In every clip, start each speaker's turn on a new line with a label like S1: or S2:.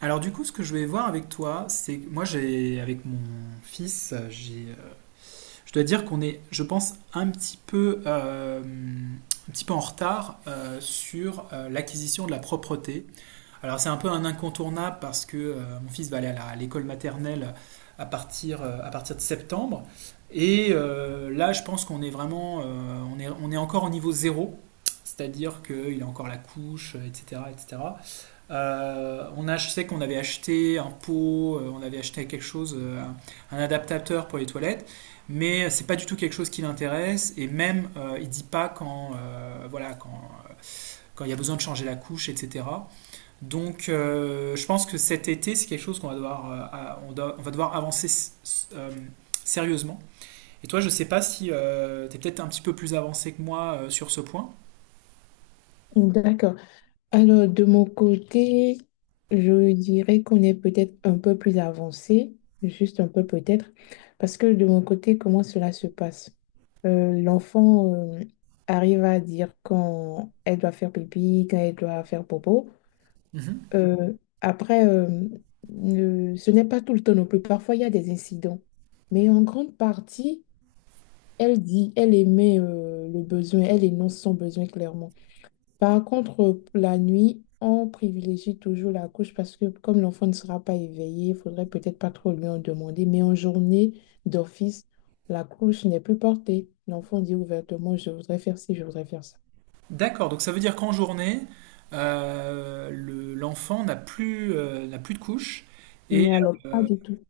S1: Alors du coup, ce que je vais voir avec toi, c'est moi j'ai avec mon fils, j'ai, je dois dire qu'on est, je pense, un petit peu en retard sur l'acquisition de la propreté. Alors c'est un peu un incontournable parce que mon fils va aller à l'école maternelle à partir de septembre. Et là, je pense qu'on est vraiment, on est encore au niveau zéro, c'est-à-dire qu'il a encore la couche, etc., etc. On a, je sais qu'on avait acheté un pot, on avait acheté quelque chose, un adaptateur pour les toilettes, mais c'est pas du tout quelque chose qui l'intéresse. Et même, il dit pas quand, voilà, quand il y a besoin de changer la couche, etc. Donc, je pense que cet été, c'est quelque chose qu'on va devoir, on va devoir avancer sérieusement. Et toi, je sais pas si tu es peut-être un petit peu plus avancé que moi sur ce point.
S2: D'accord. Alors, de mon côté, je dirais qu'on est peut-être un peu plus avancé, juste un peu peut-être, parce que de mon côté, comment cela se passe? L'enfant arrive à dire quand elle doit faire pipi, quand elle doit faire popo.
S1: Mhm.
S2: Euh, après, euh, Ce n'est pas tout le temps non plus. Parfois, il y a des incidents. Mais en grande partie, elle dit, elle émet le besoin, elle énonce son besoin clairement. Par contre, la nuit, on privilégie toujours la couche parce que comme l'enfant ne sera pas éveillé, il faudrait peut-être pas trop lui en demander. Mais en journée d'office, la couche n'est plus portée. L'enfant dit ouvertement, je voudrais faire ci, je voudrais faire ça.
S1: D'accord, donc ça veut dire qu'en journée, l'enfant n'a plus, n'a plus de couche. Et
S2: Mais alors, pas
S1: euh,
S2: du tout.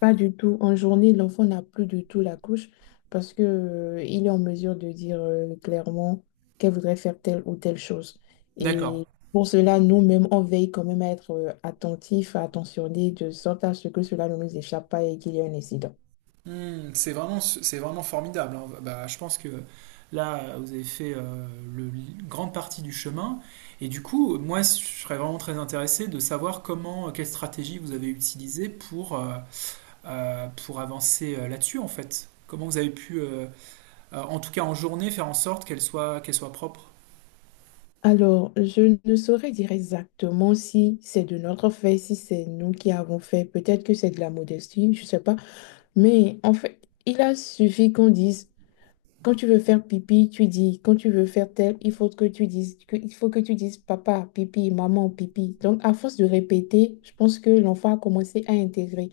S2: Pas du tout. En journée, l'enfant n'a plus du tout la couche parce que, il est en mesure de dire clairement qu'elle voudrait faire telle ou telle chose.
S1: d'accord.
S2: Et pour cela, nous-mêmes, on veille quand même à être attentifs, attentionnés, de sorte à ce que cela ne nous échappe pas et qu'il y ait un incident.
S1: Hmm, c'est vraiment formidable, hein. Bah, je pense que là, vous avez fait une grande partie du chemin. Et du coup, moi, je serais vraiment très intéressé de savoir comment, quelle stratégie vous avez utilisée pour avancer là-dessus, en fait. Comment vous avez pu, en tout cas en journée, faire en sorte qu'elle soit propre.
S2: Alors, je ne saurais dire exactement si c'est de notre fait, si c'est nous qui avons fait. Peut-être que c'est de la modestie, je ne sais pas. Mais en fait, il a suffi qu'on dise, quand tu veux faire pipi, tu dis, quand tu veux faire tel, il faut que tu dises, il faut que tu dises papa, pipi, maman, pipi. Donc, à force de répéter, je pense que l'enfant a commencé à intégrer.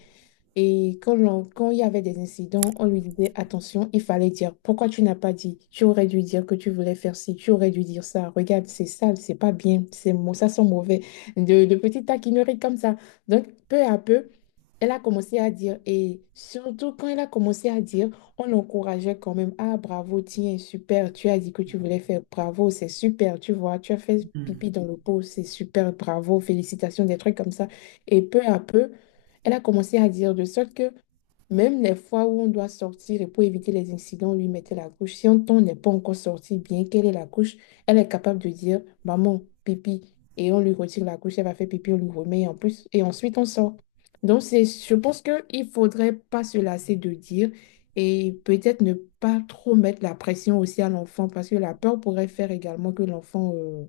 S2: Et quand, quand il y avait des incidents, on lui disait, attention, il fallait dire, pourquoi tu n'as pas dit? Tu aurais dû dire que tu voulais faire ci, tu aurais dû dire ça. Regarde, c'est sale, c'est pas bien, ça sent mauvais. De petites taquineries comme ça. Donc, peu à peu, elle a commencé à dire. Et surtout, quand elle a commencé à dire, on l'encourageait quand même. Ah, bravo, tiens, super, tu as dit que tu voulais faire, bravo, c'est super, tu vois, tu as fait
S1: Hmm.
S2: pipi dans le pot, c'est super, bravo, félicitations, des trucs comme ça. Et peu à peu, elle a commencé à dire de sorte que même les fois où on doit sortir et pour éviter les incidents, on lui mettait la couche. Si on n'est pas encore sorti, bien qu'elle ait la couche, elle est capable de dire maman, pipi, et on lui retire la couche, elle va faire pipi, on lui remet et en plus, et ensuite on sort. Donc c'est, je pense qu'il ne faudrait pas se lasser de dire et peut-être ne pas trop mettre la pression aussi à l'enfant parce que la peur pourrait faire également que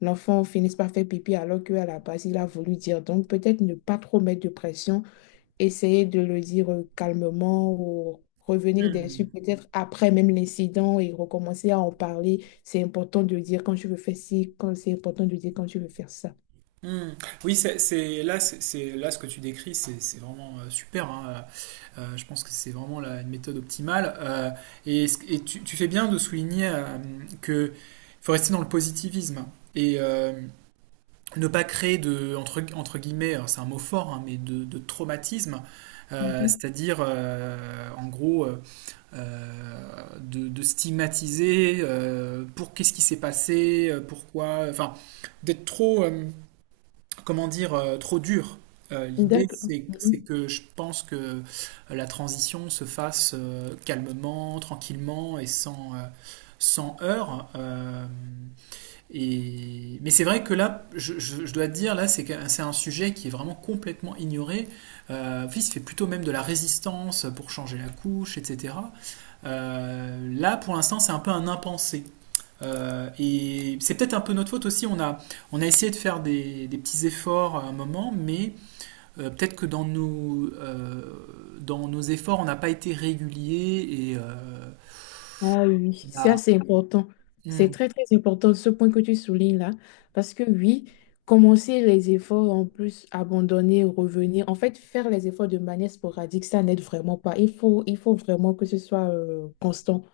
S2: l'enfant finisse par faire pipi alors qu'à la base il a voulu dire. Donc peut-être ne pas trop mettre de pression essayer de le dire calmement ou revenir dessus
S1: Hmm.
S2: peut-être après même l'incident et recommencer à en parler. C'est important de dire quand tu veux faire ci, quand c'est important de dire quand tu veux faire ça.
S1: Hmm. Oui, là, là ce que tu décris, c'est vraiment super, hein. Je pense que c'est vraiment une méthode optimale. Et tu, tu fais bien de souligner que faut rester dans le positivisme et ne pas créer de entre guillemets, alors c'est un mot fort, hein, mais de traumatisme.
S2: Mhm.
S1: C'est-à-dire, en gros, de stigmatiser pour qu'est-ce qui s'est passé, pourquoi, enfin, d'être trop, comment dire, trop dur. L'idée,
S2: D'accord.
S1: c'est
S2: Mhm.
S1: que je pense que la transition se fasse calmement, tranquillement et sans, sans heurts. Mais c'est vrai que là, je dois te dire, là, c'est un sujet qui est vraiment complètement ignoré. Il se fait plutôt même de la résistance pour changer la couche, etc. Là, pour l'instant, c'est un peu un impensé. Et c'est peut-être un peu notre faute aussi. On a essayé de faire des petits efforts à un moment, mais peut-être que dans dans nos efforts, on n'a pas été régulier et
S2: Ah oui, c'est
S1: on a-
S2: assez important. C'est
S1: Hmm,
S2: très, très important ce point que tu soulignes là. Parce que oui, commencer les efforts, en plus, abandonner, revenir, en fait, faire les efforts de manière sporadique, ça n'aide vraiment pas. Il faut vraiment que ce soit constant.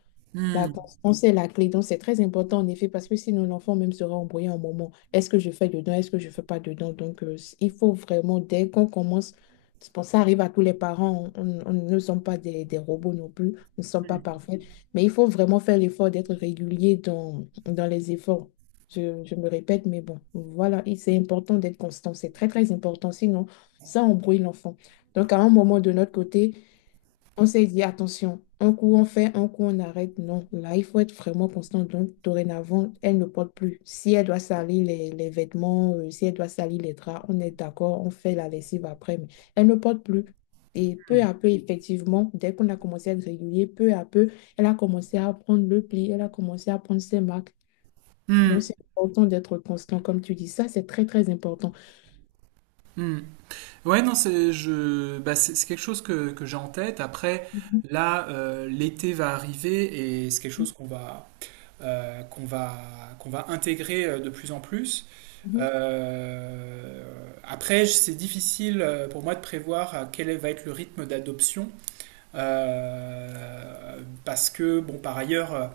S2: La
S1: hmm,
S2: constance est la clé. Donc, c'est très important en effet parce que sinon l'enfant même sera embrouillé un moment. Est-ce que je fais dedans? Est-ce que je ne fais pas dedans? Donc, il faut vraiment, dès qu'on commence, c'est pour ça arrive à tous les parents, on ne sommes pas des, des robots non plus, nous ne sommes
S1: hmm,
S2: pas parfaits, mais il faut vraiment faire l'effort d'être régulier dans, dans les efforts. Je me répète, mais bon, voilà, et c'est important d'être constant. C'est très, très important. Sinon, ça embrouille l'enfant. Donc, à un moment de notre côté, on s'est dit, attention, un coup on fait, un coup on arrête. Non, là, il faut être vraiment constant. Donc, dorénavant, elle ne porte plus. Si elle doit salir les vêtements, si elle doit salir les draps, on est d'accord, on fait la lessive après, mais elle ne porte plus. Et peu à peu, effectivement, dès qu'on a commencé à être régulier, peu à peu, elle a commencé à prendre le pli, elle a commencé à prendre ses marques. Donc,
S1: hmm,
S2: c'est important d'être constant, comme tu dis. Ça, c'est très, très important.
S1: hmm. Hmm. Ouais, non, c'est je, bah, c'est quelque chose que j'ai en tête. Après,
S2: Mhm.
S1: là, l'été va arriver et c'est quelque chose euh, qu'on va, qu'on va intégrer de plus en plus.
S2: Mhm.
S1: Euh, après, c'est difficile pour moi de prévoir quel va être le rythme d'adoption. Parce que, bon, par ailleurs,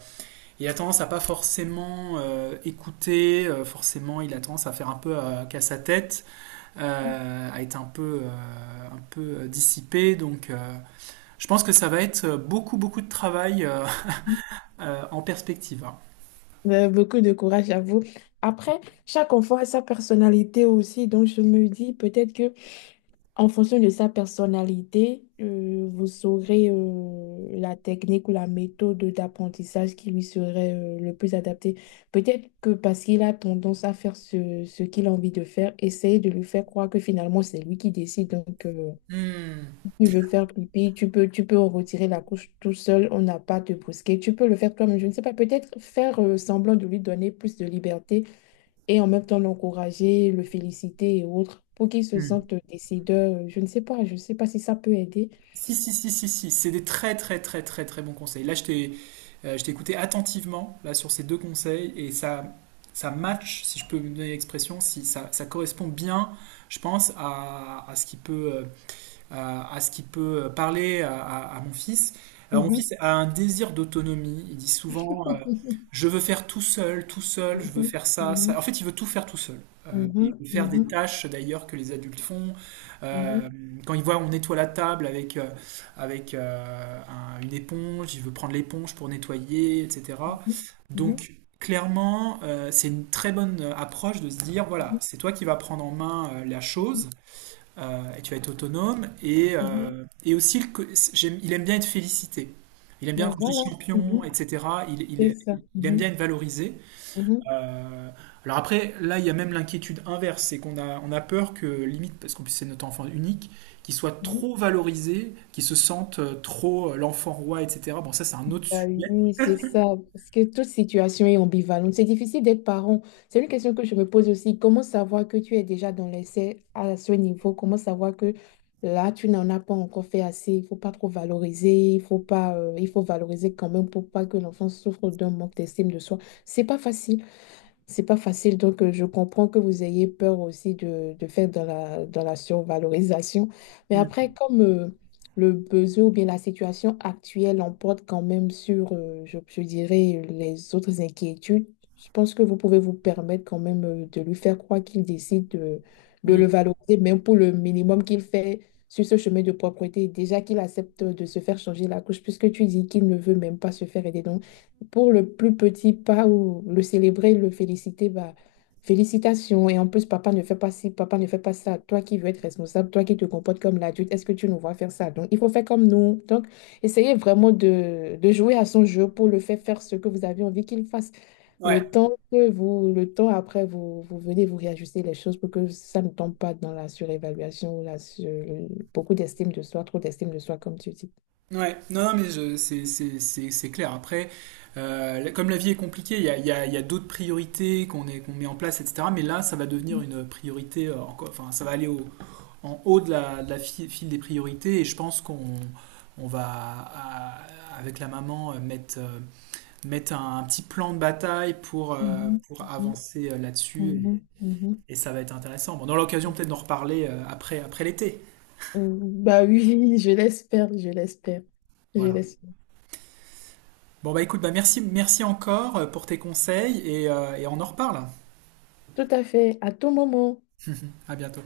S1: il a tendance à pas forcément écouter, forcément, il a tendance à faire un peu qu'à sa tête, à être un peu dissipé. Donc, je pense que ça va être beaucoup, beaucoup de travail
S2: Mhm.
S1: en perspective, hein.
S2: Beaucoup de courage à vous. Après, chaque enfant a sa personnalité aussi, donc je me dis peut-être que en fonction de sa personnalité, vous saurez la technique ou la méthode d'apprentissage qui lui serait le plus adaptée. Peut-être que parce qu'il a tendance à faire ce, ce qu'il a envie de faire, essayez de lui faire croire que finalement c'est lui qui décide. Donc,
S1: Mmh.
S2: tu veux faire pipi, tu peux en retirer la couche tout seul, on n'a pas à te brusquer. Tu peux le faire toi-même, je ne sais pas, peut-être faire semblant de lui donner plus de liberté et en même temps l'encourager, le féliciter et autres pour qu'il se
S1: Mmh.
S2: sente décideur. Je ne sais pas, je ne sais pas si ça peut aider.
S1: Si, si, si, si, si. C'est des très, très, très, très, très bons conseils. Là, je t'ai écouté attentivement là, sur ces deux conseils et ça match, si je peux me donner l'expression, si ça, ça correspond bien, je pense, à ce qui peut à ce qui peut parler à mon fils. Alors, mon
S2: Mhm.
S1: fils a un désir d'autonomie. Il dit souvent, je veux faire tout seul, je veux
S2: Mhm,
S1: faire ça, ça. En fait, il veut tout faire tout seul. Euh, et
S2: mhm,
S1: il veut faire des
S2: mhm,
S1: tâches d'ailleurs que les adultes font.
S2: mhm,
S1: Euh, quand il voit on nettoie la table avec, avec une éponge, il veut prendre l'éponge pour nettoyer, etc.
S2: mhm, mhm,
S1: Donc, clairement, c'est une très bonne approche de se dire, voilà,
S2: mhm,
S1: c'est toi qui vas prendre en main la
S2: mhm,
S1: chose et tu vas être autonome.
S2: mhm.
S1: Et aussi, il aime bien être félicité. Il aime bien
S2: Ben
S1: quand je dis
S2: voilà,
S1: champion,
S2: mhm,
S1: etc.
S2: c'est ça.
S1: Il aime
S2: Mhm,
S1: bien être valorisé.
S2: mhm,
S1: Euh, alors après, là, il y a même l'inquiétude inverse, c'est on a peur que, limite, parce qu'en plus c'est notre enfant unique, qu'il soit
S2: mhm.
S1: trop valorisé, qu'il se sente trop l'enfant roi, etc. Bon, ça c'est un autre
S2: Ah
S1: sujet.
S2: oui, c'est ça, parce que toute situation est ambivalente. C'est difficile d'être parent. C'est une question que je me pose aussi. Comment savoir que tu es déjà dans l'essai à ce niveau? Comment savoir que là, tu n'en as pas encore fait assez? Il faut pas trop valoriser. Il faut pas, il faut valoriser quand même pour pas que l'enfant souffre d'un manque d'estime de soi. C'est pas facile. C'est pas facile, donc je comprends que vous ayez peur aussi de faire dans la survalorisation. Mais après,
S1: Mm.
S2: comme le besoin ou bien la situation actuelle l'emporte quand même sur, je dirais, les autres inquiétudes, je pense que vous pouvez vous permettre quand même de lui faire croire qu'il décide de
S1: Mm.
S2: le valoriser, même pour le minimum qu'il fait sur ce chemin de propreté. Déjà qu'il accepte de se faire changer la couche, puisque tu dis qu'il ne veut même pas se faire aider. Donc, pour le plus petit pas ou le célébrer, le féliciter, bah, félicitations. Et en plus, papa ne fait pas ci, papa ne fait pas ça. Toi qui veux être responsable, toi qui te comportes comme l'adulte, est-ce que tu nous vois faire ça? Donc, il faut faire comme nous. Donc, essayez vraiment de jouer à son jeu pour le faire faire ce que vous avez envie qu'il fasse.
S1: Ouais.
S2: Le temps que vous, le temps après, vous, vous venez vous réajuster les choses pour que ça ne tombe pas dans la surévaluation ou la sur- beaucoup d'estime de soi, trop d'estime de soi, comme tu dis.
S1: Ouais, non, non, mais c'est clair. Après, comme la vie est compliquée, il y a d'autres priorités qu'on met en place, etc. Mais là, ça va devenir une priorité, encore, enfin, ça va aller en haut de de la file des priorités. Et je pense qu'on on va, à- avec la maman, mettre, mettre un petit plan de bataille
S2: Mhm,
S1: pour
S2: mhm,
S1: avancer là-dessus.
S2: mhm, mhm.
S1: Et ça va être intéressant. Bon, on aura l'occasion peut-être d'en reparler après, après l'été.
S2: Bah oui, je l'espère, je l'espère, je
S1: Voilà.
S2: l'espère.
S1: Bon bah écoute, bah merci, merci encore pour tes conseils et on en reparle.
S2: Tout à fait, à tout moment.
S1: À bientôt.